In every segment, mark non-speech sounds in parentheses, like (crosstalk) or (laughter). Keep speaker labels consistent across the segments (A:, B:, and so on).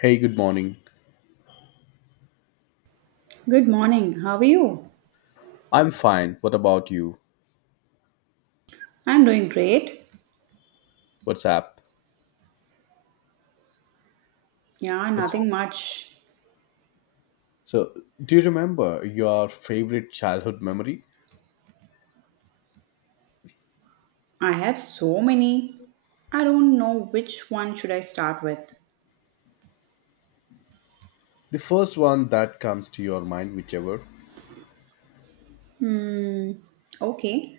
A: Hey, good morning.
B: Good morning. How are you?
A: I'm fine. What about you?
B: I'm doing great.
A: What's up?
B: Yeah,
A: What's...
B: nothing much.
A: So, do you remember your favorite childhood memory?
B: I have so many. I don't know which one should I start with.
A: The first one that comes to your mind, whichever.
B: Hmm. Okay.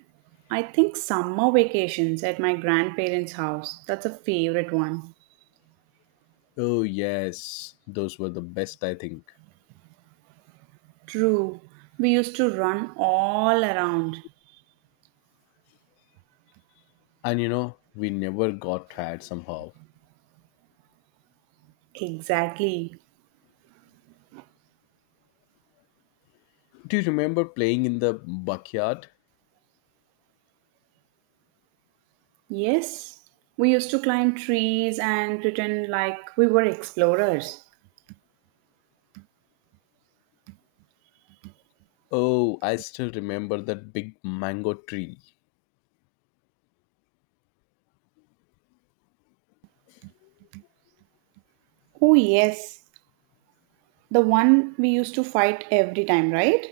B: I think summer vacations at my grandparents' house. That's a favorite one.
A: Oh, yes, those were the best, I think.
B: True. We used to run all around.
A: And we never got tired somehow.
B: Exactly.
A: Do you remember playing in the backyard?
B: Yes. We used to climb trees and pretend like we were explorers.
A: Oh, I still remember that big mango tree.
B: Oh, yes. The one we used to fight every time, right?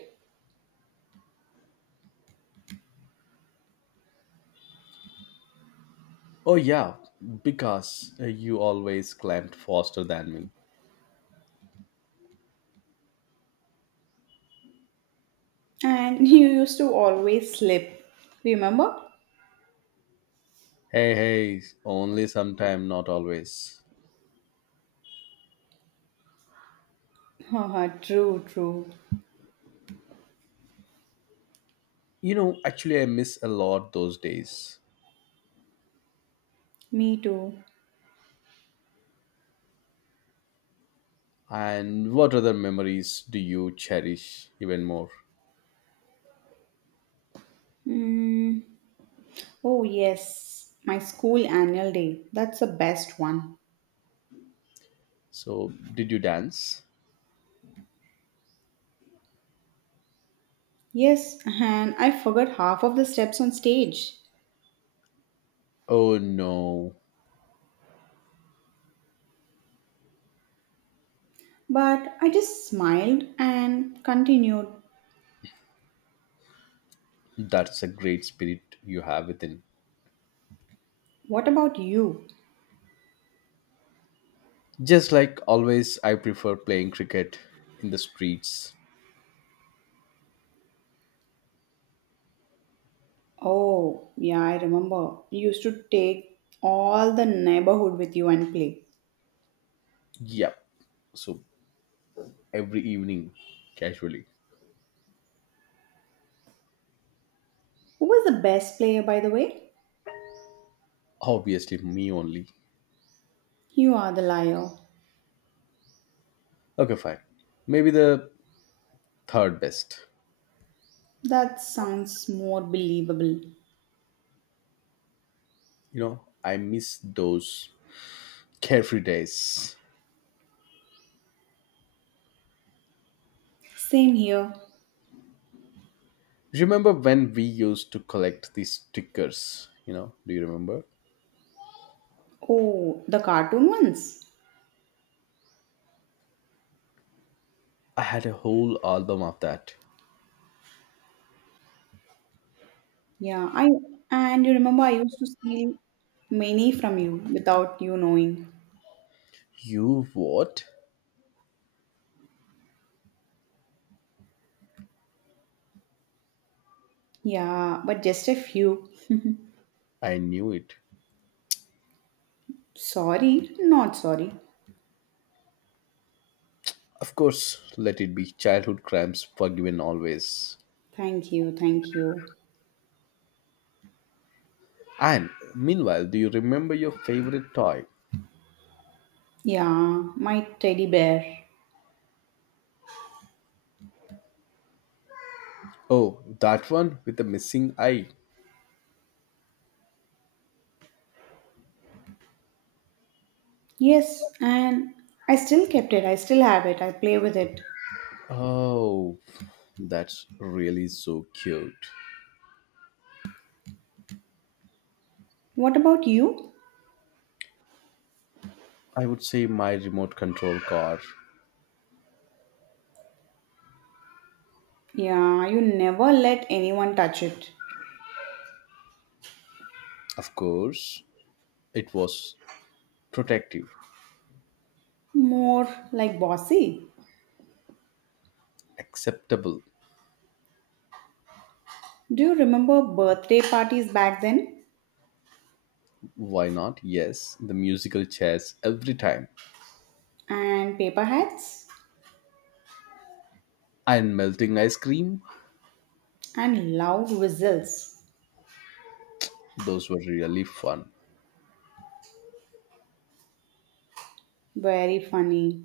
A: Oh, yeah, because you always climbed faster than me.
B: And (laughs) you used to always slip. Remember?
A: Hey, hey, only sometime, not always.
B: Haha, true, true.
A: Actually, I miss a lot those days.
B: Me too.
A: And what other memories do you cherish even more?
B: Mm, oh, yes. My school annual day. That's the best one.
A: So, did you dance?
B: Yes, and I forgot half of the steps on stage.
A: Oh no,
B: But I just smiled and continued.
A: that's a great spirit you have within.
B: What about you?
A: Just like always, I prefer playing cricket in the streets.
B: Oh, yeah, I remember. You used to take all the neighborhood with you and play.
A: Yep, so every evening, casually.
B: Who was the best player, by the way?
A: Obviously, me only.
B: You are the liar.
A: Okay, fine. Maybe the third best.
B: That sounds more believable.
A: I miss those carefree days.
B: Same here.
A: Remember when we used to collect these stickers? Do you remember?
B: Oh, the cartoon ones.
A: I had a whole album of that.
B: Yeah, I and you remember I used to steal many from you without you knowing.
A: You what?
B: Yeah, but just a few.
A: I knew it.
B: Sorry, not sorry.
A: Of course, let it be childhood crimes forgiven always.
B: Thank you, thank you.
A: And meanwhile, do you remember your favorite toy?
B: Yeah, my teddy bear.
A: Oh, that one with the missing eye.
B: Yes, and I still kept it. I still have it. I play with it.
A: Oh, that's really so cute.
B: What about you?
A: I would say my remote control car.
B: Yeah, you never let anyone touch it.
A: Of course, it was protective,
B: More like bossy.
A: acceptable.
B: Do you remember birthday parties back then?
A: Why not? Yes, the musical chairs every time.
B: And paper hats?
A: And melting ice cream,
B: And loud whistles.
A: those were really fun.
B: Very funny.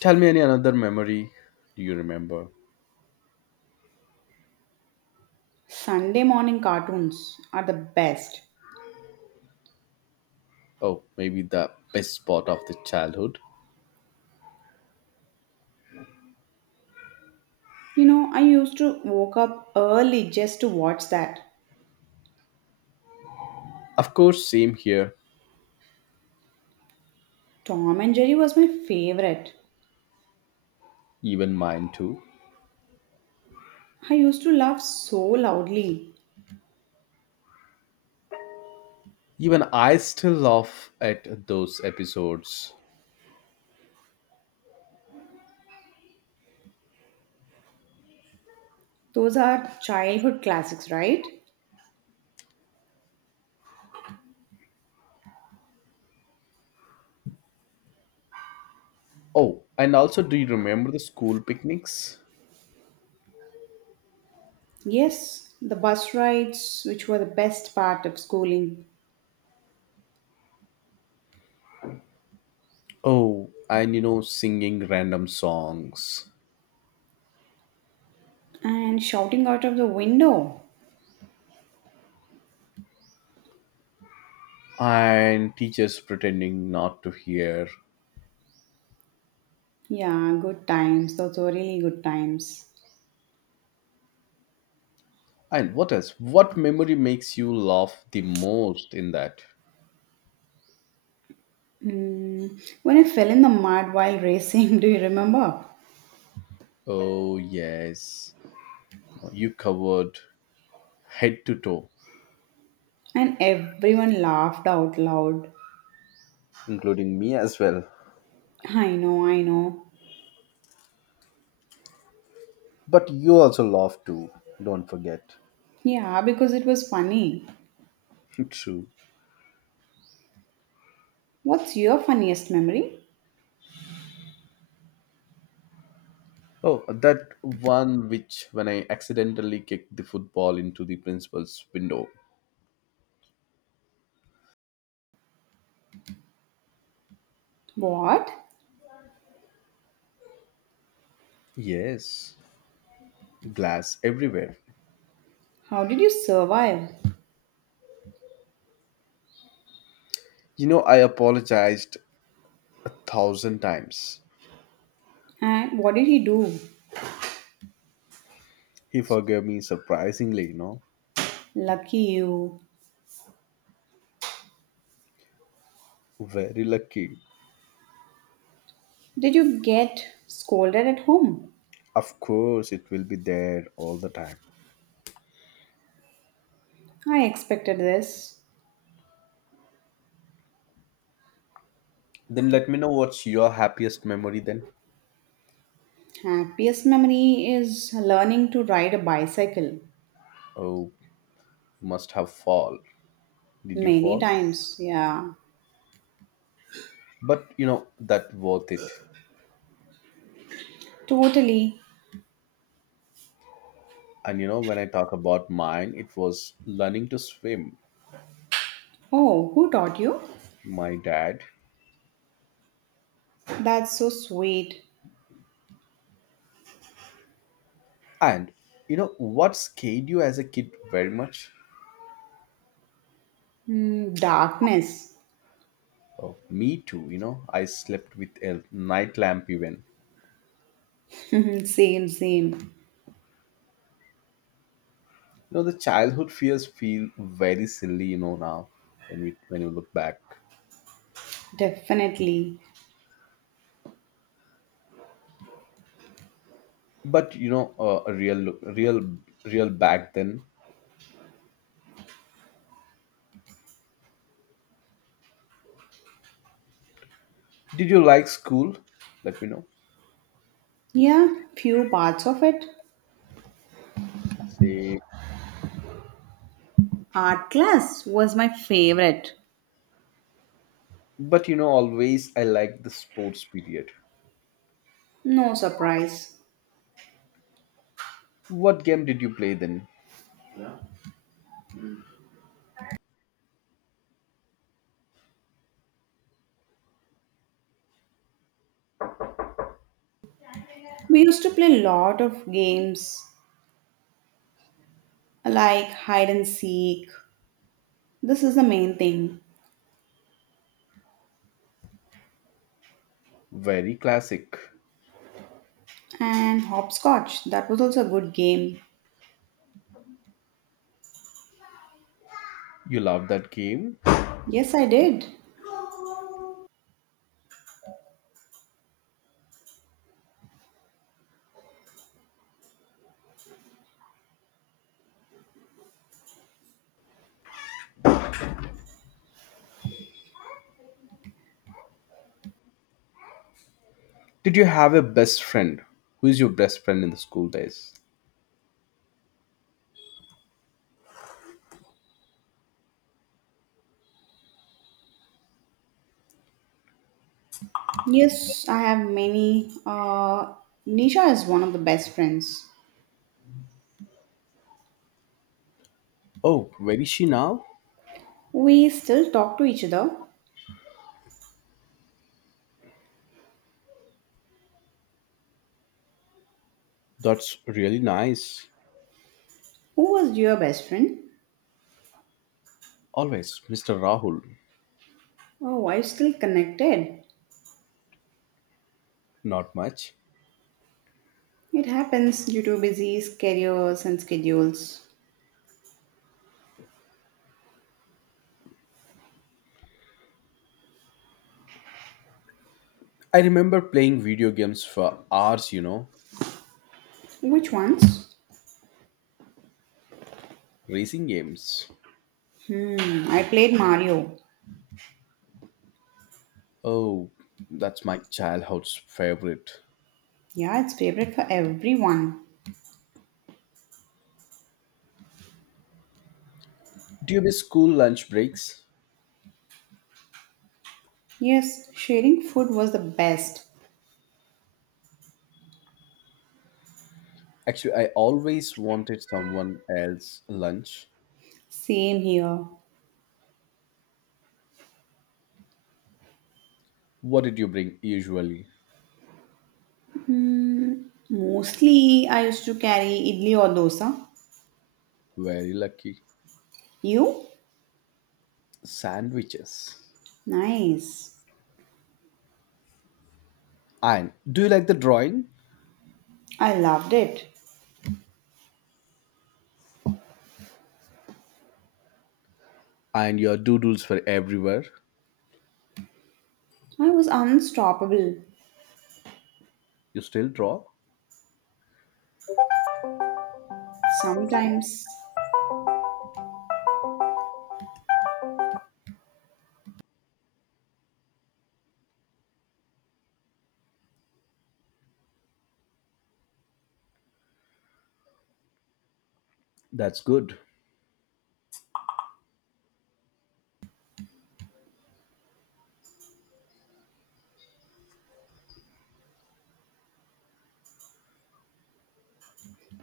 A: Tell me any another memory do you remember?
B: Sunday morning cartoons are the best.
A: Oh, maybe the best spot of the childhood.
B: I used to woke up early just to watch that.
A: Of course, same here,
B: Tom and Jerry was my favorite.
A: even mine too.
B: I used to laugh so loudly.
A: Even I still laugh at those episodes.
B: Those are childhood classics, right?
A: Oh, and also, do you remember the school picnics?
B: Yes, the bus rides, which were the best part of schooling,
A: Oh, and singing random songs
B: and shouting out of the window.
A: and teachers pretending not to hear.
B: Yeah, good times. Those were really good times.
A: And what else? What memory makes you laugh the most in that?
B: Mm, when I fell in the mud while racing, (laughs) do you remember?
A: Oh, yes. You covered head to toe,
B: And everyone laughed out loud.
A: including me as well.
B: I know, I know.
A: But you also laugh too, don't forget.
B: Yeah, because it was funny.
A: (laughs) True.
B: What's your funniest memory?
A: Oh, that one which when I accidentally kicked the football into the principal's window.
B: What?
A: Yes, glass everywhere.
B: How did you survive?
A: I apologized a thousand times.
B: And what did he do?
A: He forgave me surprisingly.
B: Lucky you.
A: Very lucky.
B: Did you get scolded at home?
A: Of course, it will be there all the time.
B: I expected this.
A: Then let me know what's your happiest memory then.
B: Happiest memory is learning to ride a bicycle.
A: Oh, you must have fall. Did you
B: Many
A: fall?
B: times, yeah.
A: But that worth it.
B: Totally.
A: And when I talk about mine, it was learning to swim.
B: Oh, who taught you?
A: My dad.
B: That's so sweet.
A: And you know what scared you as a kid very much?
B: Hmm, darkness.
A: Oh, me too. I slept with a night lamp even.
B: (laughs) same, same.
A: The childhood fears feel very silly, now when you look back.
B: Definitely.
A: But real back then. Did you like school? Let me know.
B: Yeah, few parts of it.
A: Say,
B: Art class was my favorite.
A: but always I liked the sports period.
B: No surprise.
A: What game did you play then?
B: We used to play a lot of games like hide and seek. This is the main thing.
A: Very classic.
B: And hopscotch, that was also a good game.
A: You love that game.
B: Yes, I did.
A: Did you have a best friend? Who is your best friend in the school days?
B: Yes, I have many. Nisha is one of the best friends.
A: Oh, where is she now?
B: We still talk to each other.
A: That's really nice.
B: Who was your best friend?
A: Always, Mr. Rahul.
B: Oh, are you still connected?
A: Not much.
B: It happens due to busy schedules and schedules.
A: I remember playing video games for hours,
B: Which ones?
A: racing games.
B: Hmm, I played Mario.
A: Oh, that's my childhood's favorite.
B: Yeah, it's favorite for everyone.
A: Do you miss school lunch breaks?
B: Yes, sharing food was the best.
A: Actually, I always wanted someone else's lunch.
B: Same here.
A: What did you bring usually?
B: Mm, mostly I used to carry idli or dosa.
A: Very lucky.
B: You?
A: Sandwiches.
B: Nice.
A: And do you like the drawing?
B: I loved it.
A: And your doodles for everywhere.
B: I was unstoppable.
A: You still draw?
B: Sometimes.
A: That's good.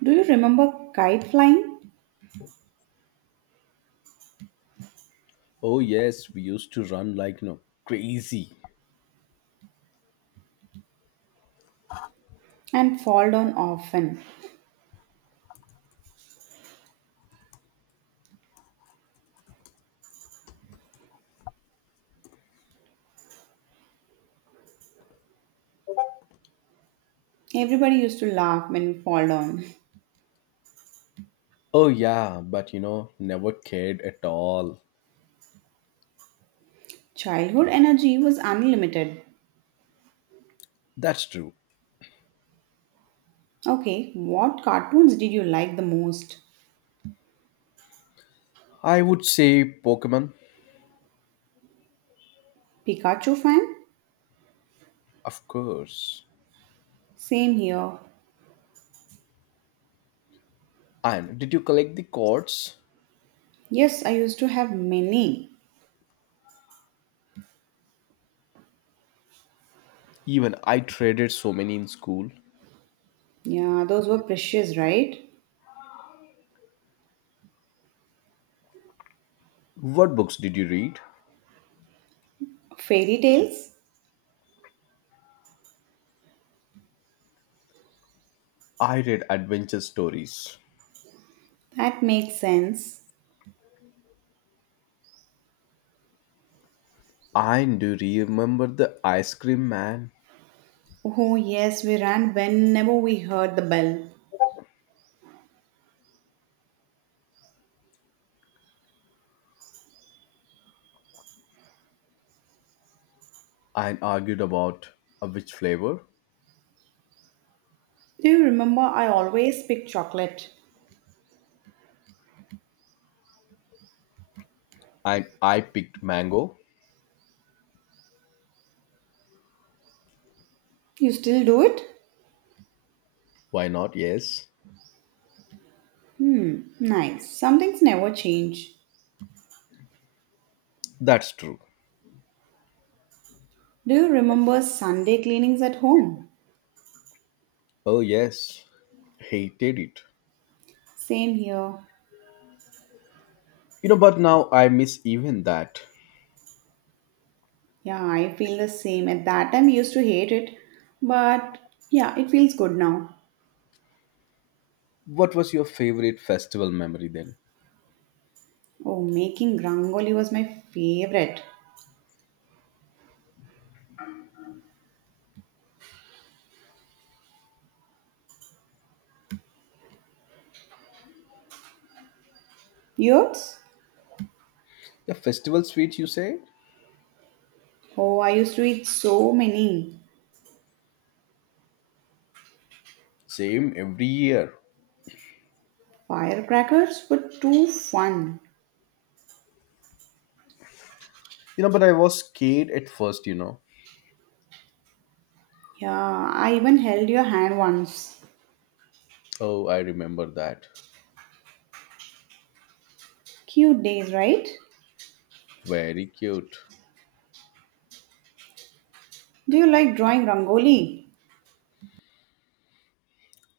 B: Do you remember kite flying?
A: Oh yes, we used to run like crazy.
B: And fall down often. Everybody used to laugh when we fall down.
A: Oh, yeah, but never cared at all.
B: (laughs) Childhood energy was unlimited.
A: That's true.
B: Okay, what cartoons did you like the most?
A: I would say Pokemon,
B: Pikachu fan?
A: of course.
B: Same here.
A: And did you collect the cards?
B: Yes, I used to have many.
A: Even I traded so many in school.
B: Yeah, those were precious, right?
A: What books did you read?
B: Fairy tales?
A: I read adventure stories.
B: That makes sense.
A: And do you remember the ice cream man?
B: Oh, yes, we ran whenever we heard the bell.
A: And argued about which flavor?
B: Do you remember I always pick chocolate?
A: And I picked mango.
B: You still do it?
A: Why not? Yes.
B: Hmm, nice. Some things never change.
A: That's true.
B: Do you remember Sunday cleanings at home?
A: Oh, yes. Hated it.
B: Same here.
A: But now I miss even that.
B: Yeah, I feel the same. At that time, we used to hate it, but yeah, it feels good now.
A: What was your favorite festival memory then?
B: Oh, making rangoli was my favorite. Yours?
A: The festival sweet, you say?
B: Oh, I used to eat so many.
A: Same every year.
B: Firecrackers were too fun.
A: But I was scared at first.
B: Yeah, I even held your hand once.
A: Oh, I remember that.
B: Cute days, right?
A: Very cute.
B: Do you like drawing rangoli?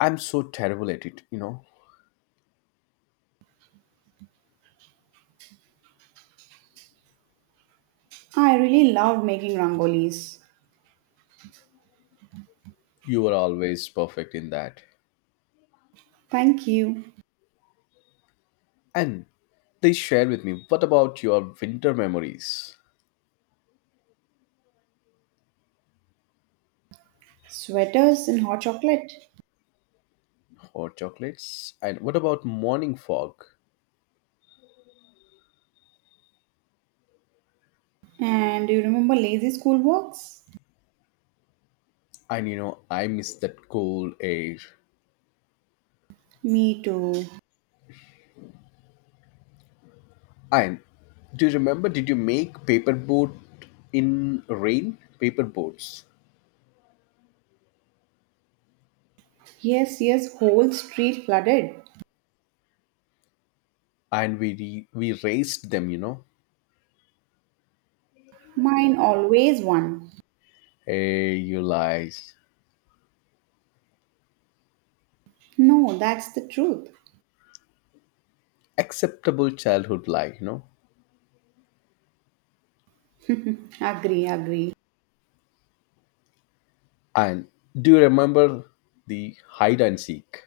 A: I'm so terrible at it, you know.
B: I really love making rangolis.
A: You were always perfect in that.
B: Thank you.
A: And please share with me what about your winter memories
B: Sweaters and hot chocolate.
A: or chocolates? And what about morning fog?
B: And do you remember lazy school walks?
A: And I miss that cold air.
B: Me too.
A: And do you remember? Did you make paper boat in rain? Paper boats,
B: Yes, yes, whole street flooded.
A: and we raced them. You know,
B: Mine always won.
A: hey, you lies.
B: No, that's the truth.
A: Acceptable childhood lie.
B: (laughs) agree, agree.
A: And do you remember the hide and seek?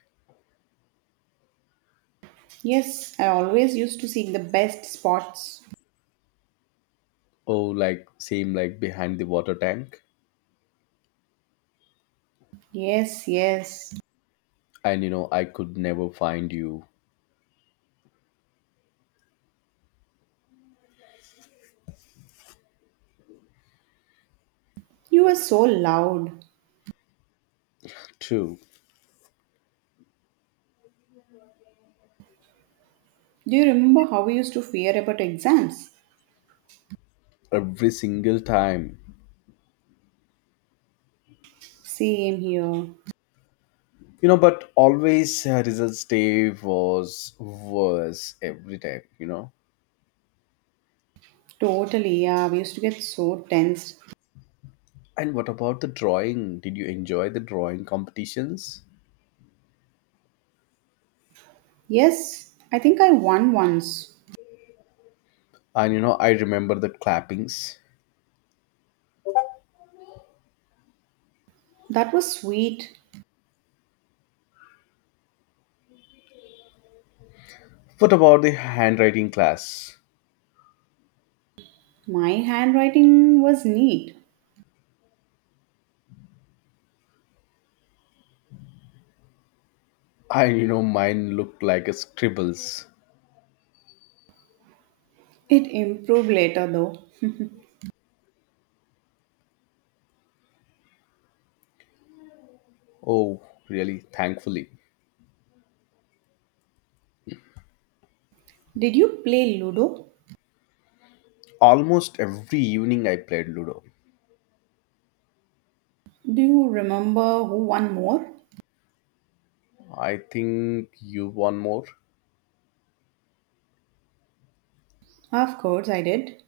B: Yes, I always used to seek the best spots.
A: Oh, like same like behind the water tank.
B: Yes, yes.
A: And I could never find you.
B: You were so loud.
A: True.
B: Do you remember how we used to fear about exams?
A: Every single time.
B: Same here.
A: But always results day was worse every time.
B: Totally, yeah. We used to get so tensed.
A: And what about the drawing? Did you enjoy the drawing competitions?
B: Yes, I think I won once.
A: And I remember the clappings.
B: That was sweet.
A: What about the handwriting class?
B: My handwriting was neat.
A: Mine looked like a scribbles.
B: It improved later though.
A: Oh, really? Thankfully.
B: Did you play Ludo?
A: Almost every evening I played Ludo.
B: Do you remember who won more?
A: I think you won more.
B: Of course, I did.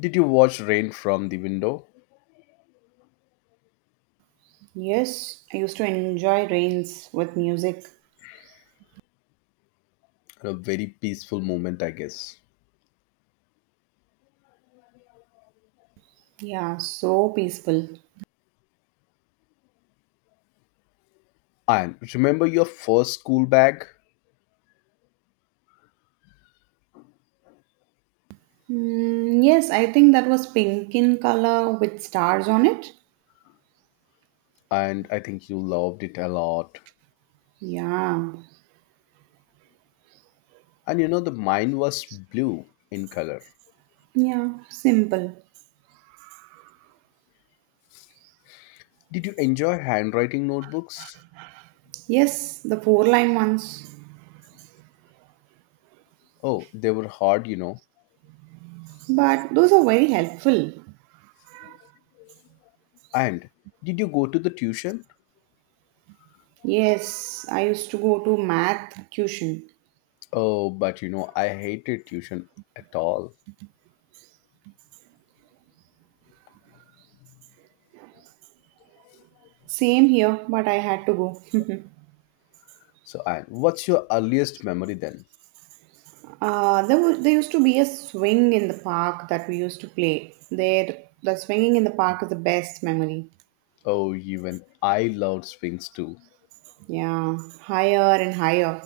A: Did you watch rain from the window?
B: Yes, I used to enjoy rains with music.
A: A very peaceful moment, I guess.
B: Yeah, so peaceful.
A: And remember your first school bag?
B: Mm, yes, I think that was pink in color with stars on it.
A: And I think you loved it a lot.
B: Yeah,
A: And the mine was blue in color.
B: yeah, simple.
A: Did you enjoy handwriting notebooks?
B: Yes, the four line ones.
A: Oh, they were hard.
B: But those are very helpful.
A: And did you go to the tuition?
B: Yes, I used to go to math tuition.
A: Oh, but I hated tuition at all.
B: Same here, but I had to go. (laughs)
A: So, and what's your earliest memory then?
B: There, was there used to be a swing in the park that we used to play. There, the swinging in the park is the best memory.
A: Oh, even I loved swings too,
B: Yeah, higher and higher.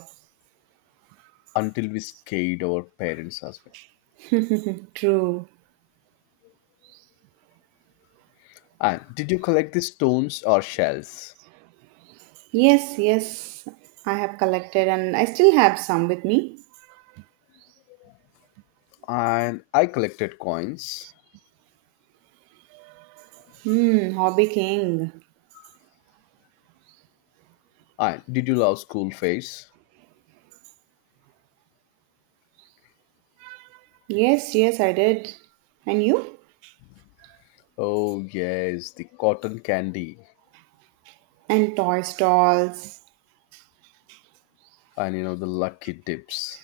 A: until we scared our parents as well.
B: True.
A: And did you collect the stones or shells?
B: Yes, yes, I have collected and I still have some with me.
A: And I collected coins.
B: Hmm, Hobby King.
A: And did you love school face?
B: Yes, yes, I did. And you?
A: Oh yes, the cotton candy
B: And toy stalls.
A: and the lucky dips.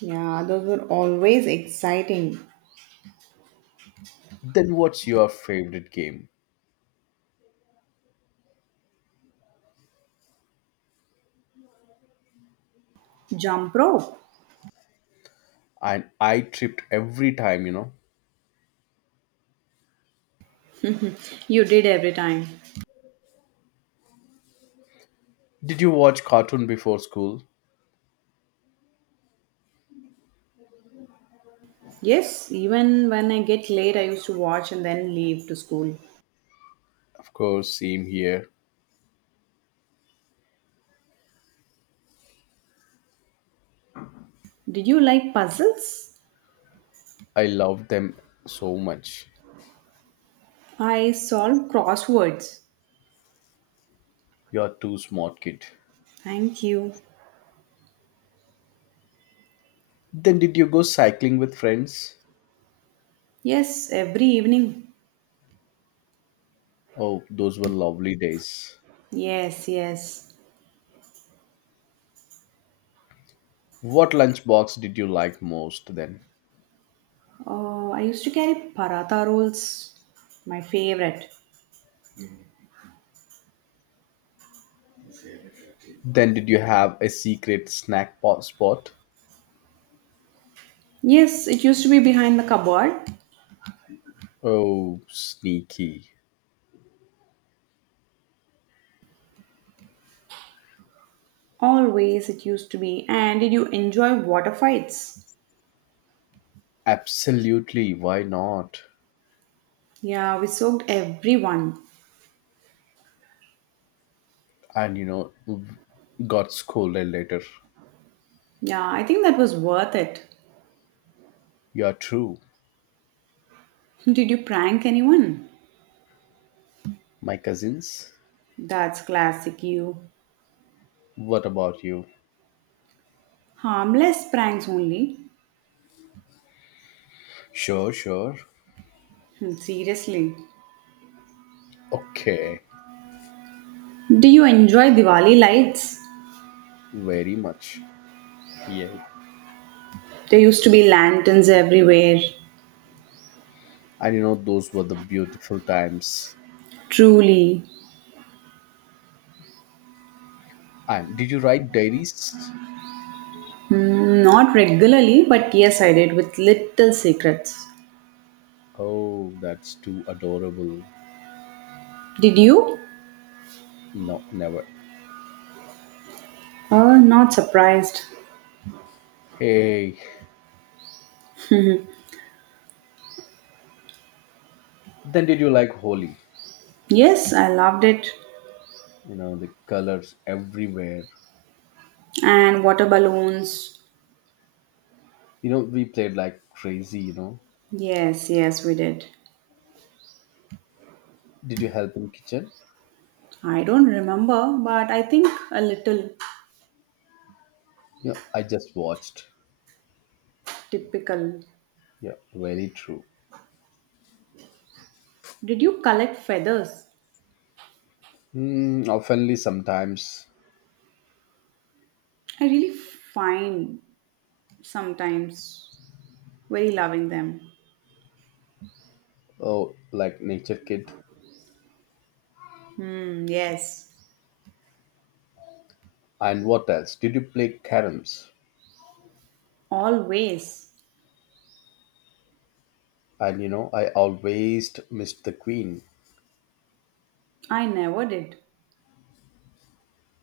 B: Yeah, those were always exciting.
A: Then what's your favorite game?
B: Jump rope.
A: And I tripped every time.
B: (laughs) You did every time.
A: Did you watch cartoon before school?
B: Yes, even when I get late, I used to watch and then leave to school.
A: Of course, same here.
B: Did you like puzzles?
A: I loved them so much.
B: I solved crosswords.
A: You're too smart, kid.
B: Thank you.
A: Then did you go cycling with friends?
B: Yes, every evening.
A: Oh, those were lovely days.
B: Yes, yes.
A: What lunchbox did you like most then?
B: Oh, I used to carry paratha rolls, my favorite.
A: Then did you have a secret snack spot?
B: Yes, it used to be behind the cupboard.
A: Oh, sneaky.
B: Always it used to be. And did you enjoy water fights?
A: Absolutely, why not?
B: Yeah, we soaked everyone.
A: And you know, got scolded later.
B: Yeah, I think that was worth it.
A: You are true.
B: (laughs) Did you prank anyone?
A: My cousins?
B: That's classic you.
A: What about you?
B: Harmless pranks only.
A: Sure, sure.
B: Hmm, Seriously.
A: Okay,
B: Do you enjoy Diwali lights?
A: very much. Yeah.
B: There used to be lanterns everywhere.
A: And those were the beautiful times.
B: Truly.
A: And did you write diaries?
B: Mm, Not regularly, but yes, I did with little secrets.
A: Oh, that's too adorable.
B: Did you?
A: No, never.
B: Oh, not surprised.
A: Hey, then did you like Holi?
B: Yes, I loved it.
A: The colors everywhere.
B: And water balloons.
A: We played like crazy.
B: Yes, yes, we did.
A: Did you help in kitchen?
B: I don't remember, but I think a little
A: Yeah, I just watched.
B: typical.
A: Yeah, very true.
B: Did you collect feathers?
A: Oftenly, sometimes,
B: I really find sometimes very loving them.
A: oh, like Nature Kid.
B: Hmm, yes.
A: And what else? Did you play caroms?
B: Always.
A: And I always missed the queen.
B: I never did.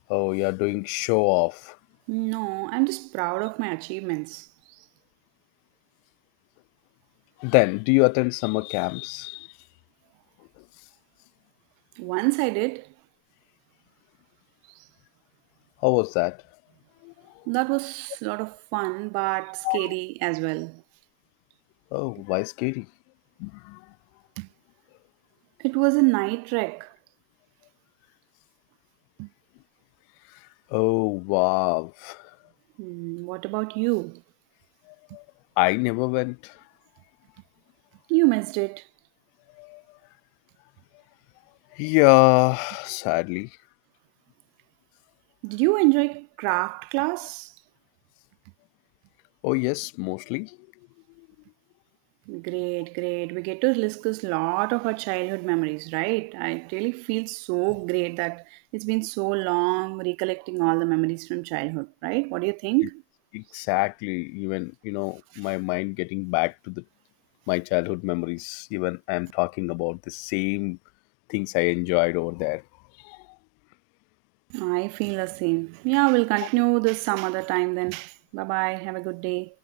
A: Oh, you're doing show off.
B: No, I'm just proud of my achievements.
A: Then, do you attend summer camps?
B: Once I did.
A: How was that?
B: That was a lot of fun but scary as well.
A: Oh, why scary?
B: It was a night trek.
A: Oh, wow.
B: Hmm, what about you?
A: I never went.
B: You missed it.
A: Yeah, sadly.
B: Did you enjoy craft class?
A: Oh, yes, mostly.
B: Great, great. We get to discuss a lot of our childhood memories, right? I really feel so great that it's been so long recollecting all the memories from childhood, right? What do you think?
A: Exactly. Even my mind getting back to the my childhood memories. Even I'm talking about the same things I enjoyed over there.
B: I feel the same. Yeah, we'll continue this some other time then. Bye bye. Have a good day.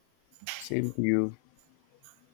A: Same to you.